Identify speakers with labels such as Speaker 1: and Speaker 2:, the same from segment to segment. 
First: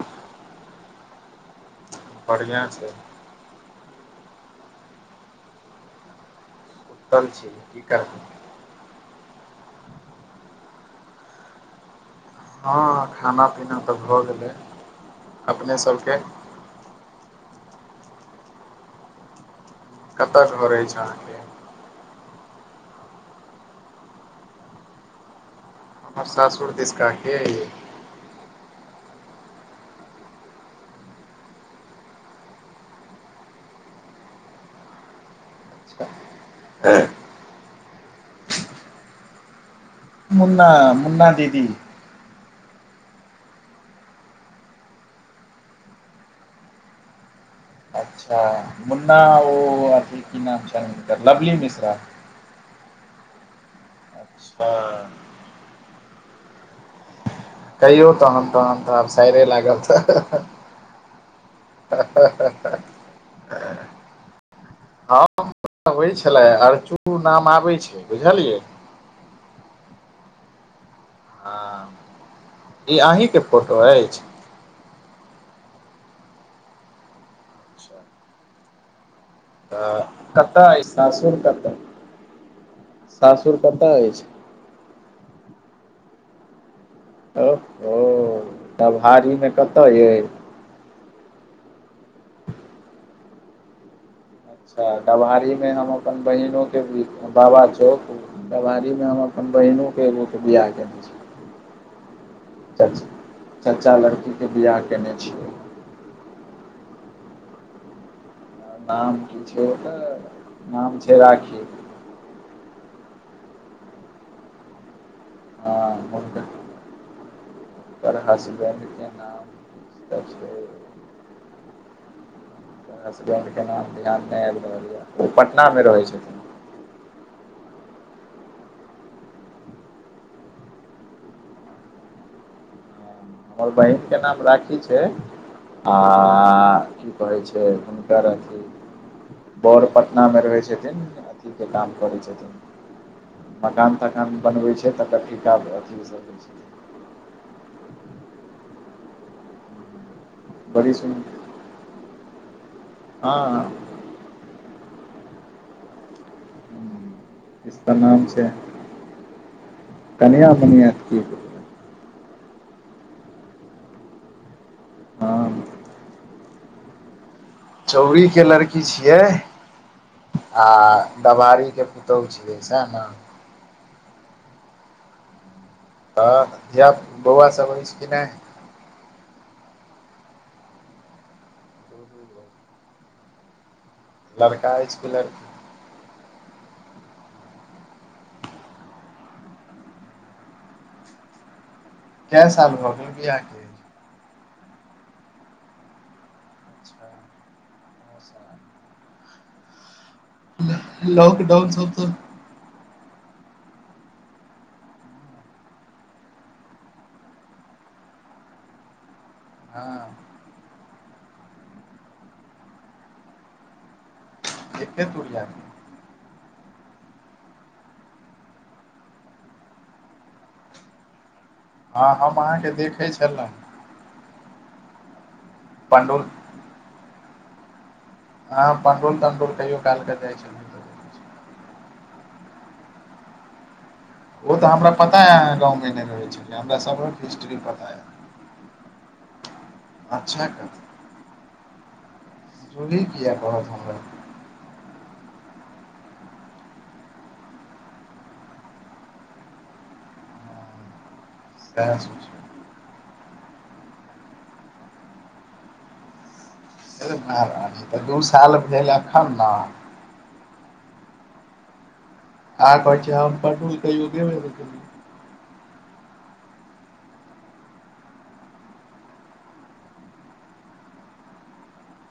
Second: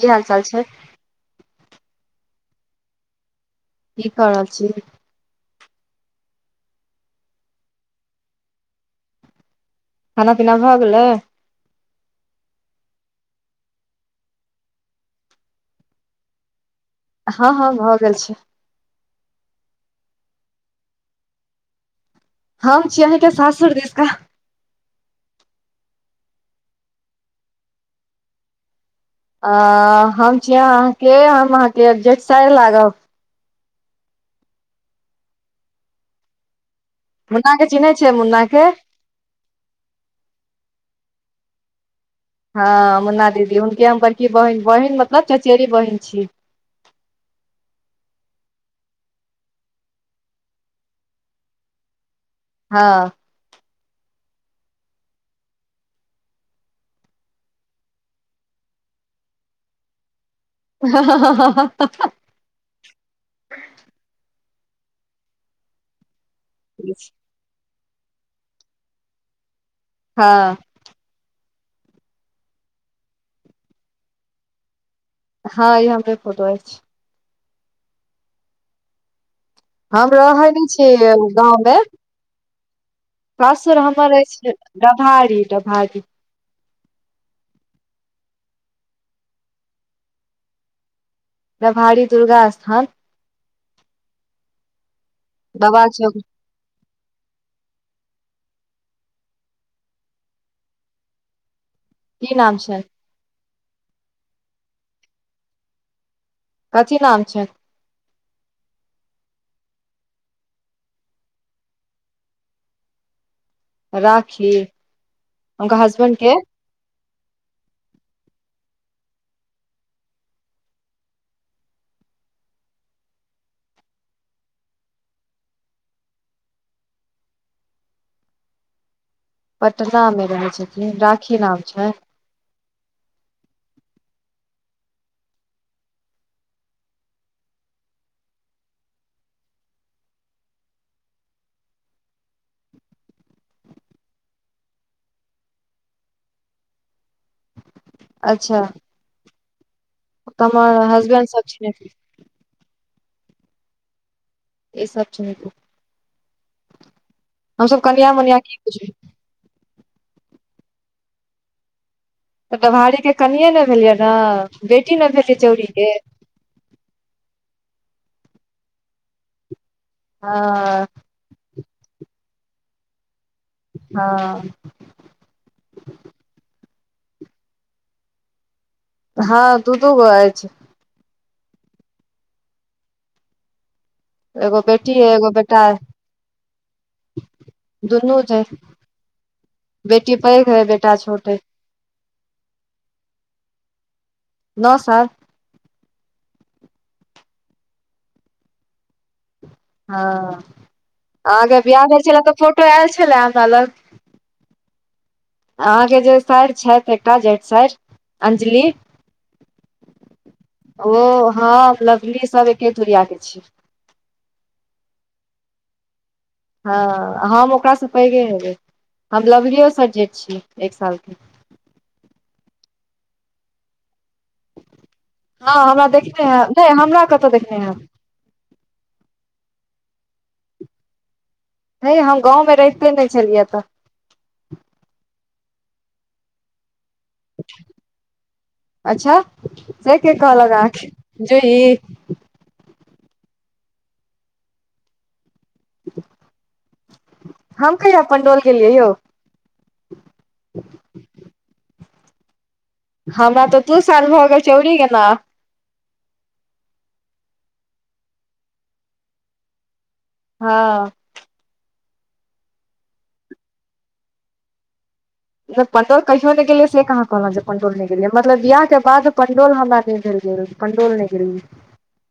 Speaker 1: की हाल चाल छै?
Speaker 2: बढ़िआँ छै।
Speaker 1: की क रहल छी?
Speaker 2: सुतल छी, की करब?
Speaker 1: खाना पीना भ गेलै?
Speaker 2: हँ खाना पीना तऽ भऽ गेलै, अपने सबके
Speaker 1: हँ हँ भऽ गेल छै।
Speaker 2: कतऽ घर अइछ अहांके?
Speaker 1: हम छि अहिंके सासुर दिस का।
Speaker 2: और सासुर दिसका के यैऽ?
Speaker 1: अ, हम छी अहाँके हम अहाँकेजेठसाइर लागब।
Speaker 2: ए-
Speaker 1: मुन्नाा के चिन्है छियै मुन्ना के?
Speaker 2: मुन्ना, मुन्ना दीदी।
Speaker 1: हँ मुन्ना दीदी हुनके हम बड़की बहिन बहिन मतलब चचेरी बहिन छी।
Speaker 2: अच्छा मुन्ना ओ अथी की नाम छैन हुनकर लवली मिश्रा।
Speaker 1: हँ
Speaker 2: ह कहियौ तहन तहन त आब साइरे लागब त ह ह।
Speaker 1: ह ह ह ह ह
Speaker 2: ह ह अबै छलै अर्चू नाम आबै छै बुझलियै
Speaker 1: हँ
Speaker 2: हां ई अहीं के फोटो अइछ?
Speaker 1: हँ ई हमरे फोटो अइछ।
Speaker 2: तऽ
Speaker 1: हम रहै नै
Speaker 2: कतऽ अइ
Speaker 1: छीयै
Speaker 2: सासुर कतऽ
Speaker 1: गाँवमे सासुर
Speaker 2: कतय
Speaker 1: हमर
Speaker 2: अछि
Speaker 1: अइछ डभारी डभारी।
Speaker 2: ओ हो डभारी मे कतऽ यइ?
Speaker 1: डभाड़ी दुर्गा स्थान।
Speaker 2: अच्छा डभारी में
Speaker 1: बाबा
Speaker 2: हम
Speaker 1: चौक
Speaker 2: अपन बहिनो [unintelligible] बाबा चौक डभारीमे हम अपन बहिनोके एगोके बियाह केने छी।
Speaker 1: की नाम छैन?
Speaker 2: चच्चा लड़की के बियाह केने छियै।
Speaker 1: कथी नाम छै?
Speaker 2: नाम की छै ओकर नाम छै राखी।
Speaker 1: राखी आ उनका हसबेंड के?
Speaker 2: ओकर हसबेंड के नाम किछ त छै ओकर हसबेंड के नाम ध्यान नै आइब रहल यै ओ पटना मे रहै छथिन।
Speaker 1: पटना मे रहै छथिन राखी नाम छैन।
Speaker 2: हमर बहिन के नाम राखी छै आ की कहै छै हुनकर अथी बर पटनामे रहै छथिन अथीके काम करै छथिन मकान तकान बनबै छै तकर ठीका अथी सब लै [unintelligible]
Speaker 1: अच्छा त हमर
Speaker 2: बड़ी सुन
Speaker 1: हसबेंड सब चिन्हैत
Speaker 2: हँ
Speaker 1: ई सब चिन्हैत हेथिन, हमसब
Speaker 2: इसका
Speaker 1: कनियां
Speaker 2: नाम
Speaker 1: मनियां
Speaker 2: छै
Speaker 1: की बुझबै
Speaker 2: कनिया मनियास कि हेतै?
Speaker 1: तऽ डभारी के कनिये ने भेलियै न बेटी न भेलीयै
Speaker 2: हँ
Speaker 1: चौड़ीके।
Speaker 2: चौरीके लड़की छियै
Speaker 1: हँ
Speaker 2: आ डभारीके पुतौहु छियै सैह न?
Speaker 1: हँ
Speaker 2: तऽ धियाप बौआ सब अइछ कि नै?
Speaker 1: हँ दु दुगो अइछ।
Speaker 2: [inaudible]
Speaker 1: एगो
Speaker 2: लड़का
Speaker 1: बेटी
Speaker 2: अछि
Speaker 1: अइ
Speaker 2: कि
Speaker 1: एगो बेटा
Speaker 2: लड़की
Speaker 1: अइ दुनू छै। बेटी पैघ अइ बेटा छोट अइ।
Speaker 2: कै साल भऽ गेल वियाहके?
Speaker 1: नओ साल
Speaker 2: अच्छा [inaudible]
Speaker 1: हां अहाँके
Speaker 2: लॉकडाउन
Speaker 1: बियाह
Speaker 2: सब
Speaker 1: भेल छलए तऽ फोटो आयल छलए हमरा लगि। अहाँके जे सायर छथि एकटा जेठ सायर अंजली
Speaker 2: हां
Speaker 1: ओ हम लवली सब एके तुरिया के छियै।
Speaker 2: एके तुरियाके
Speaker 1: हां हम ओकरासे पैघे हेबै, हम लवलियो से जेठ छी एक सालके।
Speaker 2: हां हम अहाँके देखै छलहुँ।
Speaker 1: हां हमरा
Speaker 2: पंडौल
Speaker 1: देखने हेव नै हमरा कतअ देखने हेव
Speaker 2: अहाँ पंडोल-तंडौल कहियो काल कऽ जाइ छलहुँ।
Speaker 1: हैय हम गाँवमे रहिते नै छलियै तऽ।
Speaker 2: उ तऽ हमरा पता हेय अहां गाँवमे नै रहै छलियै हमरा सब
Speaker 1: अच्छा से के
Speaker 2: अच्छा
Speaker 1: कहलक अहांके जे ई
Speaker 2: जूली किआ कहत हमरा
Speaker 1: हम कहिया पंडौल गेलिये यौ।
Speaker 2: सेह सोचिओ।
Speaker 1: हमरा तऽ दू साल भऽ गेल छलै उरी गेलाह।
Speaker 2: है महराज तऽ दू साल भेल अखन ने
Speaker 1: हां
Speaker 2: अहां कहै छियै, हम पंडौल कहियौ गेबै नै केलिए।
Speaker 1: पंडौल कहियो नै गेलियै से कहाँ कहलौ जे पंडौल नै गेलियै मतलब बियाहके बाद पंडौल हमरा नै भेल गेल। पंडौल नै गेलियै।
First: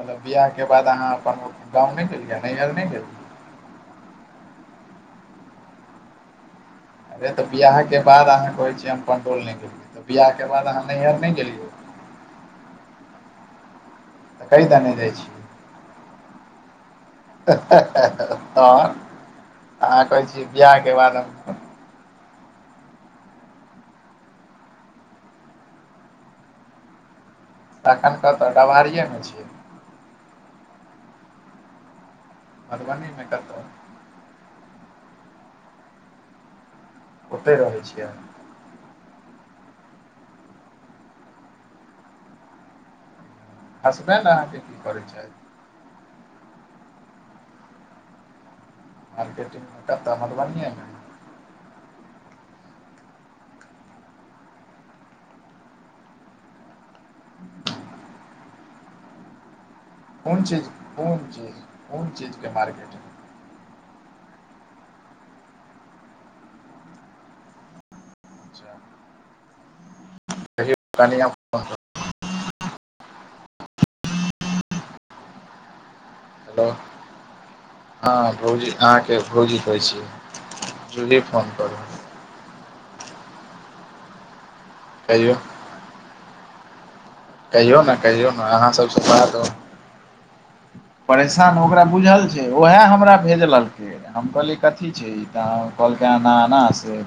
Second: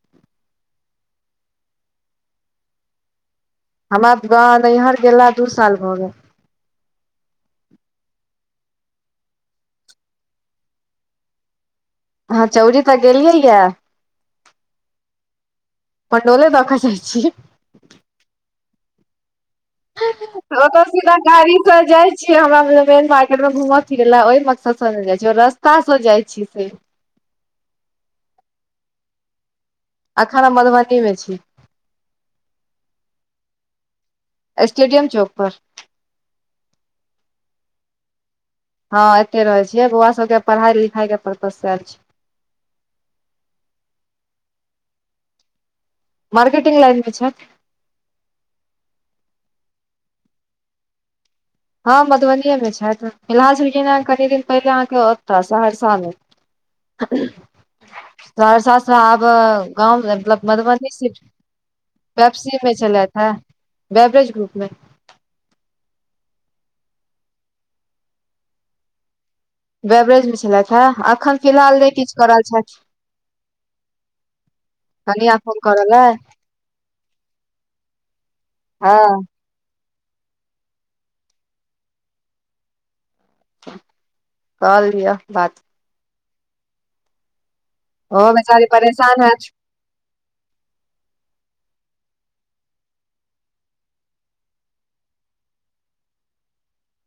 Speaker 2: मतलब बियाहके बाद अहाँ अपन गांव नै गेलियै नैहर नै गेलियै।
Speaker 1: हमरा गाँव नैहर गेला दू साल भऽ गेलै।
Speaker 2: अरे तऽ बियाहके बाद अहाँ कहै छियै, हम पंडौल नै गेलियै तऽ बियाहके बाद अहाँ नैहर नै गेलियै।
Speaker 1: हां चा चौरी तऽ गेलियै यए।
Speaker 2: तऽ कै दैने जाइ छियै।
Speaker 1: पंडौले देका जाइ छियै।
Speaker 2: त अह तहन कहै छियै, बिआह के बाद हम
Speaker 1: तैर जाइ छियै, हमरा मेन मार्केट में घूमय फिरे ल ओहि मकसद से नै जाइ छियै, रस्ता से जाय छियै से
Speaker 2: तखन कता डामारियएमे छियै।
Speaker 1: अखन हम मधुबनीमे छी।
Speaker 2: मधबनीमे कत्ता
Speaker 1: स्टेडियम चौक पर
Speaker 2: ओतहि रहैय छियै।
Speaker 1: हां एते रहे छियै, बौआ सभ के पढ़ाई-लिखाई के परपसल से आयल छियै।
Speaker 2: हसबैंड अहाँके कि करै छथि।
Speaker 1: मार्केटिंग लाइन में छैय।
Speaker 2: मार्केटिंग में कतय मधुबनिएमे
Speaker 1: हां मधुबनिएमे छथि, फिलहाल चल गेलै कनि दिन पहिले अहाँके ओतय सहरसामे सहरसा से आब गाँवमे
Speaker 2: कोन
Speaker 1: मतलब
Speaker 2: चीज
Speaker 1: मधुबनी
Speaker 2: कोन
Speaker 1: सिफ्ट
Speaker 2: चीज कोन चीजके
Speaker 1: वपसी मे
Speaker 2: मार्केटिंग
Speaker 1: छलथि। हँ बैबरेज ग्रुप मे
Speaker 2: अच्छा
Speaker 1: बैवरेजमे छलथि हेँ एखन
Speaker 2: फोन करू।
Speaker 1: फिलहाल नहि किछ करल छथि कनिया फोन कऽ रहले
Speaker 2: हेलो हँ भौजी अहाँके
Speaker 1: हँ
Speaker 2: भौजी कहै छी जूली फोन कऽ रहल अए
Speaker 1: कऽ लिय
Speaker 2: कहियौ
Speaker 1: बात
Speaker 2: कहियौ नऽ कहियौ
Speaker 1: ओहो
Speaker 2: नऽ
Speaker 1: बेचारी
Speaker 2: अहाँसब सऽ
Speaker 1: परेशान
Speaker 2: बाद ओ
Speaker 1: हैत
Speaker 2: परेशान ओकरा बुझल छै। ओहे हमरा भेजलकै हम कहलियै कथी छै। ई तऽ कहलकै एना एना से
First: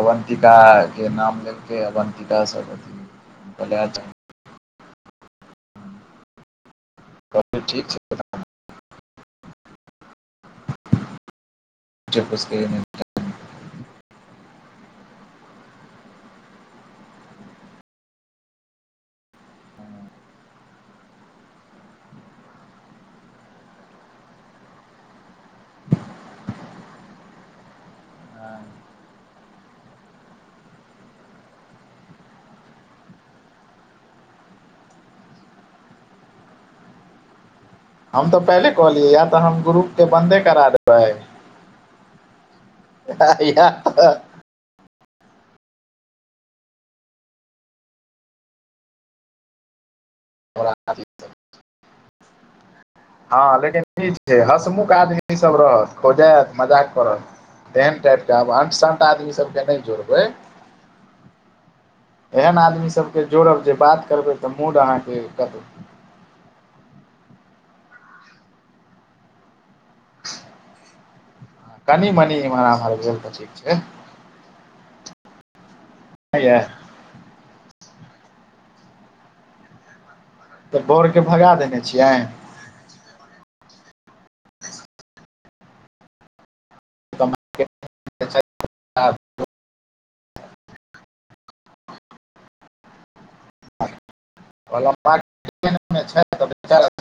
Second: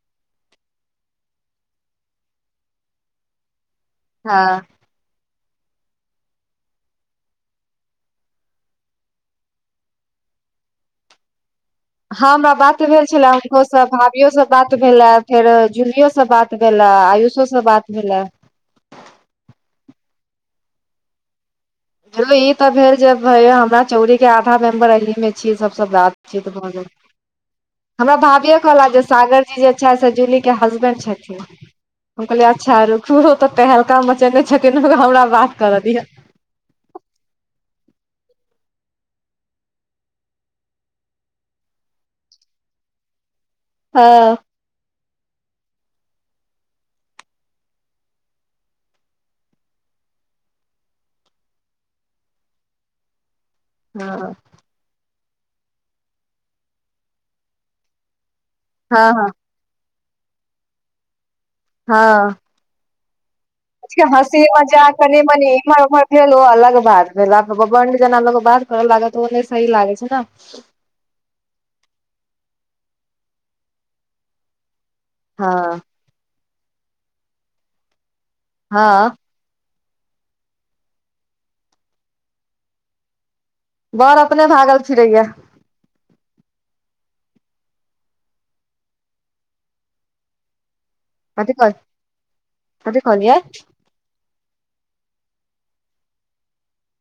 Speaker 2: अवन्तिका के नाम लेके अवन्तिका सऽ बति हम कहलिये अच्छा
Speaker 1: हँ
Speaker 2: [unintelligible] ठीक छै छै
Speaker 1: हँ हमरा
Speaker 2: पूछके।
Speaker 1: बात भेल छैला आकरो सँ भाभियोसँ बात भेलए फेर जूलियोसँ बात भेलए आयुषोसँ बात भेलए ह ई तऽ भेल जे भईया हमरा चौउड़ी के आधा मेम्बर अहि में छीे सब बात-चित भऽ गेल हमरा भाभिये कहला जे सागर जी जे छै। से जूली के हसबेंड छथिन हम कहलियै अच्छा रुखू ओतऽ तैहलका मचेने छेथिन हमरा बात करऽ दिय
Speaker 2: हम तऽ पहले कहलियै या तऽ हम ग्रुप के बंन्दे करा देबै आ या तऽ
Speaker 1: हँ
Speaker 2: हँ लेकिन ई
Speaker 1: हँ
Speaker 2: छै। हसमुख आदमी सब रहत खोजैत मजाक करत तेहन टाइप के आब सबटा
Speaker 1: हँ हँ
Speaker 2: आदमी सबके नहि जोड़बै
Speaker 1: हँ
Speaker 2: एहन आदमी सब के जोड़ब जे बात करबे
Speaker 1: हँसी
Speaker 2: ते मूड
Speaker 1: मजाक
Speaker 2: अहाँ
Speaker 1: कनि इमर-उमर भेल ओ अलग बात भेल आब बबनड जेना लोक बात कर लागत ओ सही लागे छै। टच
Speaker 2: कनि-मनी इम्हर-आम्हर भेल तऽ ठीक छै।
Speaker 1: हँ
Speaker 2: हऽ यै
Speaker 1: हँ
Speaker 2: तऽ बोउड़ के भगा देने छियेन
Speaker 1: बोड़ अपने भागल फिड़ैयै
Speaker 2: तऽ [unintelligible]
Speaker 1: कथि पर कथि कहलिए
Speaker 2: [unintelligible]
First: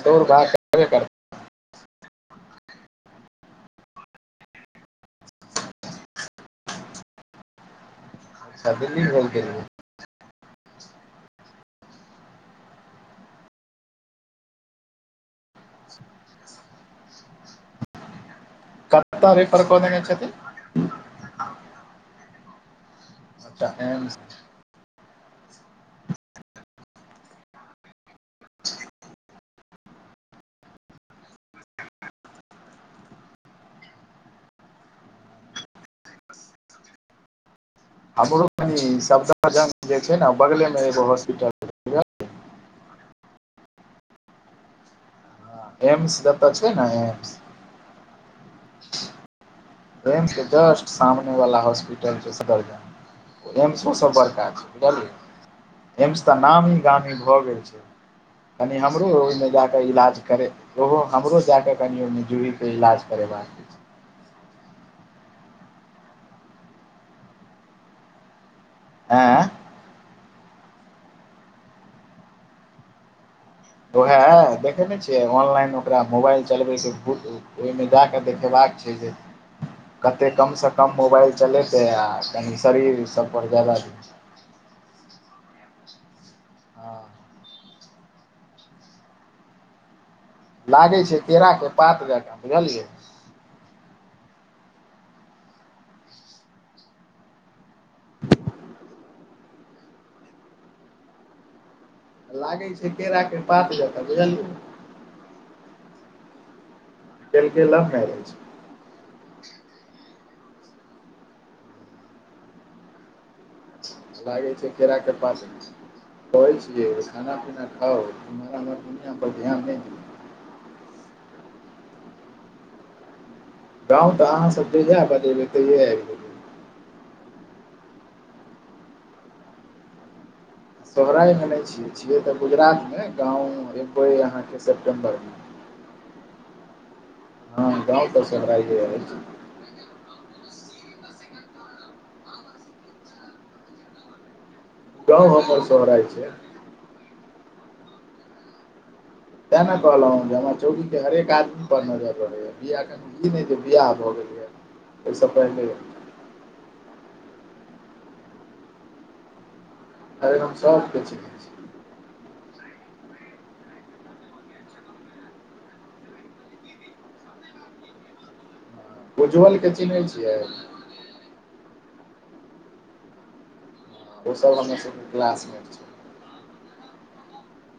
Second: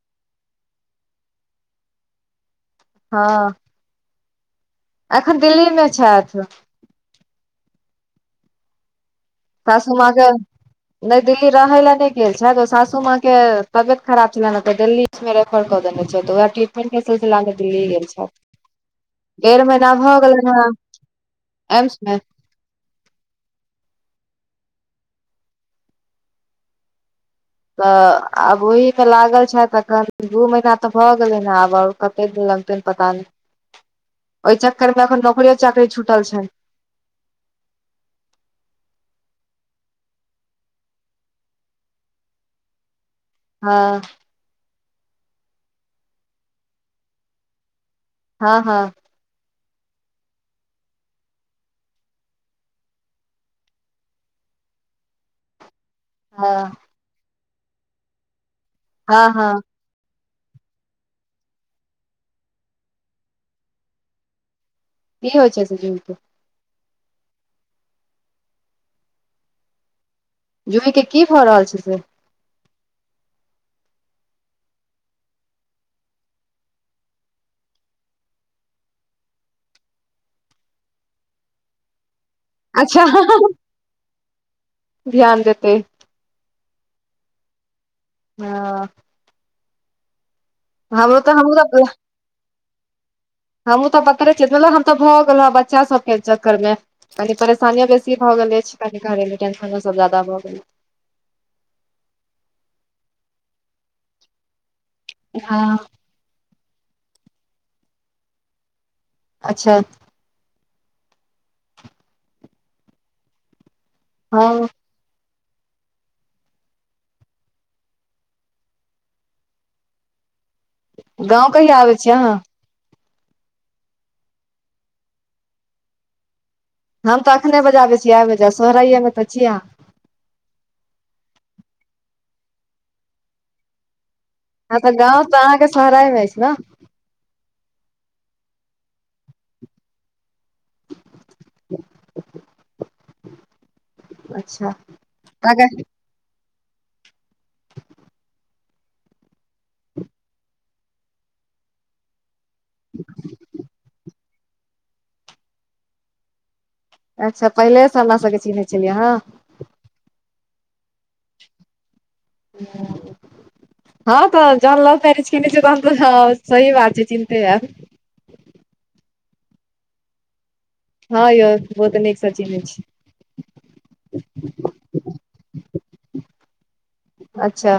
Speaker 2: दौड़ भाग करबै कर
Speaker 1: हँ अखन दिल्ली मे छैथ
Speaker 2: अच्छा दिल्ली गेलखिन है
Speaker 1: बस हम अहाके नहि दिल्ली रहै लए नहि गेल छैथ ओ सासू माँ के तबियत खराब छले ने तऽ दिल्ली एम्स मे रेफर कऽ देने छै त वैह ट्रीटमेंट के सिलसिला मे दिल्ली गेल छैथ
Speaker 2: कतऽ रेफर
Speaker 1: डेड़ऽ
Speaker 2: कऽ
Speaker 1: महिना
Speaker 2: देने
Speaker 1: भऽ
Speaker 2: छथिन
Speaker 1: गेलन है एम्स मे
Speaker 2: सबटा एम्स
Speaker 1: तऽ आब ओहि पर लागल छथि अखन दू महीना तऽ भऽ गेलैन्ह आब कते दिन लगतै ने पता नहि ओहि चक्कर मे अखन नौकरियो चाकरी छुटल छन
Speaker 2: हमरो [unintelligible] सफदरजंग जे छै ने बगले में एगो हॉस्पिटल
Speaker 1: हँ
Speaker 2: एम्स जतऽ छै ने
Speaker 1: हँ हँ
Speaker 2: एम्स के जस्ट सामने वाला हॉस्पिटल छै सफदरजंग एम्स मे सब बड़का छै बुझलियै एम्स तऽ
Speaker 1: हँ
Speaker 2: नामी गामी भऽ गेल छै कनि हमरो
Speaker 1: हँ
Speaker 2: ओहिमे
Speaker 1: हँ
Speaker 2: जाकऽ इलाज करै ओहो हमरे जाकऽ कनि ओ जूहीके इलाज करेबाक अछि
Speaker 1: की होय से छै जे जुही के
Speaker 2: आँ
Speaker 1: जुहि के की भऽ रहल छै से
Speaker 2: ओहे देखय नय छियै ऑनलाइन ओकरा मोबाइल चलबे के भूत ओहिमे जा कऽ देखेबाक छै जे कतेक कमसँ कम मोबाइल चलेतै आ कनि
Speaker 1: अच्छा
Speaker 2: शरीर सभपर जादा
Speaker 1: ध्यान देतै
Speaker 2: हँ
Speaker 1: हँ
Speaker 2: लागै
Speaker 1: हमरो
Speaker 2: छै
Speaker 1: तऽ हमहूँ
Speaker 2: केराके पात जेकां बुझलियै
Speaker 1: हमहूं तऽ पतरे छियै बुझलौं हम तऽ भऽ गेल ह बच्चा सब के चक्कर मे कनी परेशानियो बेसी भऽ गेले अछि कनि घरेलू टेंशनो सब ज्यादा भऽ गेल अय
Speaker 2: लागै छै केराके पात जेकां बुझलियै
Speaker 1: हँ
Speaker 2: केलकै लव मैरेज
Speaker 1: अच्छा
Speaker 2: लागे
Speaker 1: हँ
Speaker 2: छै केराके पात सनके कहय छियै खाना पीना खाउ इम्हर इम्हर दुनिया पर ध्यान नहि दियौ
Speaker 1: गाँव कहिया आबै छीयै अहाँ
Speaker 2: गाँव तऽ अहाँ सब जहिया बजेबै तहिया आबि जेबय
Speaker 1: हम तऽ अखने बजाबै छी आबि ने जाउ सोहरायएमे तऽ छी आँहा
Speaker 2: सोहरायएमे नहि छियै छियै तऽ गुजरात मे गाँव ऐबय अहाँ
Speaker 1: हँ तऽ गाँव तऽ अहाँके सोहराय मे अछि ने
Speaker 2: हँ गाँव त सोहराये अछि
Speaker 1: [unintelligible] अच्छा
Speaker 2: गाँव हमर
Speaker 1: अहाँके
Speaker 2: सोहराय छै तैं ने कहलौं जे हमरा चौरी के हरेक आदमी पर नजर रहयए बिआ कनी ई नहि जे बिआह भऽ गेलैया ओहिसँ पहिनलेये
Speaker 1: अच्छा पहिलेसँ हमरा सभके चिन्है छलियै अहाॅं
Speaker 2: ताॅंय हम सबके चिन्है छी
Speaker 1: ह [unintelligible] हँ तऽ जहन लव मैरिज केने छियै तहन तऽ सही बात छै चिन्हते हैब
Speaker 2: उज्ज्वल के चिन्है छियै
Speaker 1: हँ यौ बहुत नीक सऽ चिन्है छियै
Speaker 2: ओ सब हमर सबके क्लासमेट छियै
Speaker 1: अच्छा।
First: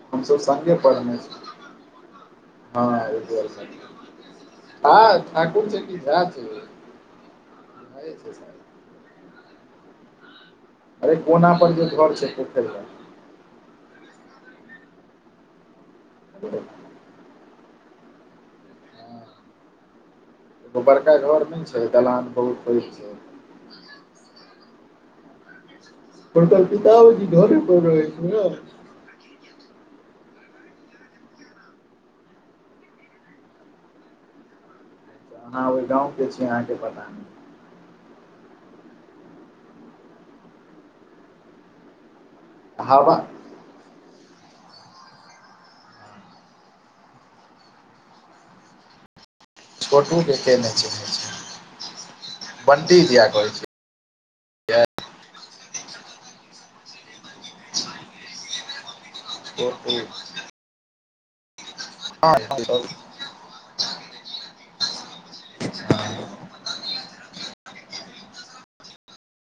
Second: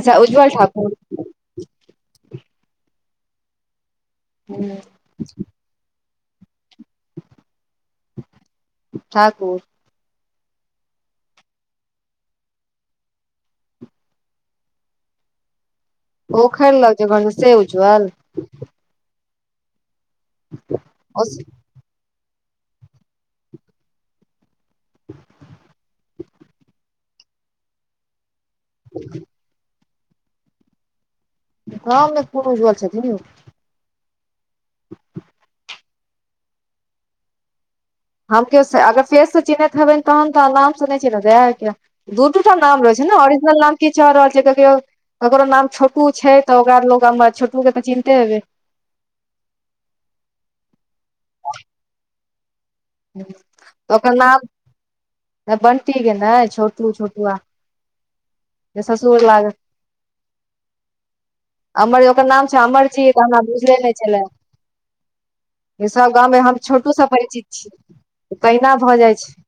Speaker 1: अच्छा
Speaker 2: हमसब
Speaker 1: उज्ज्वल
Speaker 2: सङ्गे
Speaker 1: ठाकुर।
Speaker 2: पढ़ने छी हँ उज्जवल ठाकुर।
Speaker 1: ह
Speaker 2: हँ ठाकुर छियै कि झा छी यौ? झाए छियै शायद।
Speaker 1: ठाकुर।
Speaker 2: अरे कोना पर जे घर छै पोखरि लग। लग
Speaker 1: पोखरि लग जे घर छै से उज्जवल?
Speaker 2: गो बड़का घर नै छै दलान बहुत पैघ छै।
Speaker 1: [unintelligible]
Speaker 2: हुनकर पिताओजी घरे पर रहै छथिन ने।
Speaker 1: ह गाम मे कोन उज्जवल छथिन यौ?
Speaker 2: अहां ओहि गाँव के छी अहाँ के पता नै।
Speaker 1: हम केयो से अगर पेस से चिन्हैत हेबनि तहन तऽ आलाम सँ नै चिन्हबै। दू- टू टा नाम रहै छै
Speaker 2: हवा
Speaker 1: ने ऑरिजनल नाम किछ और रहल छै ककरो नाम छोटू छै तऽ ओकरा लोक गाम म छोटू के तऽ चिन्हते हेबै।
Speaker 2: छोटू के, के ने चिन्है छै। बंटी दीया कहै छियै।
Speaker 1: तऽ ओकर नाम बंटी के नै छोटू- छोटुवा। जे ससुर लग
Speaker 2: [unintelligible] छोटू।
Speaker 1: अमर ओकर नाम छै
Speaker 2: हँ
Speaker 1: अमर जी तऽ हमरा बुझले नै छले। सब गाम मे हम छोटू सँ परिचित छी तहिना भऽ जाइ छै।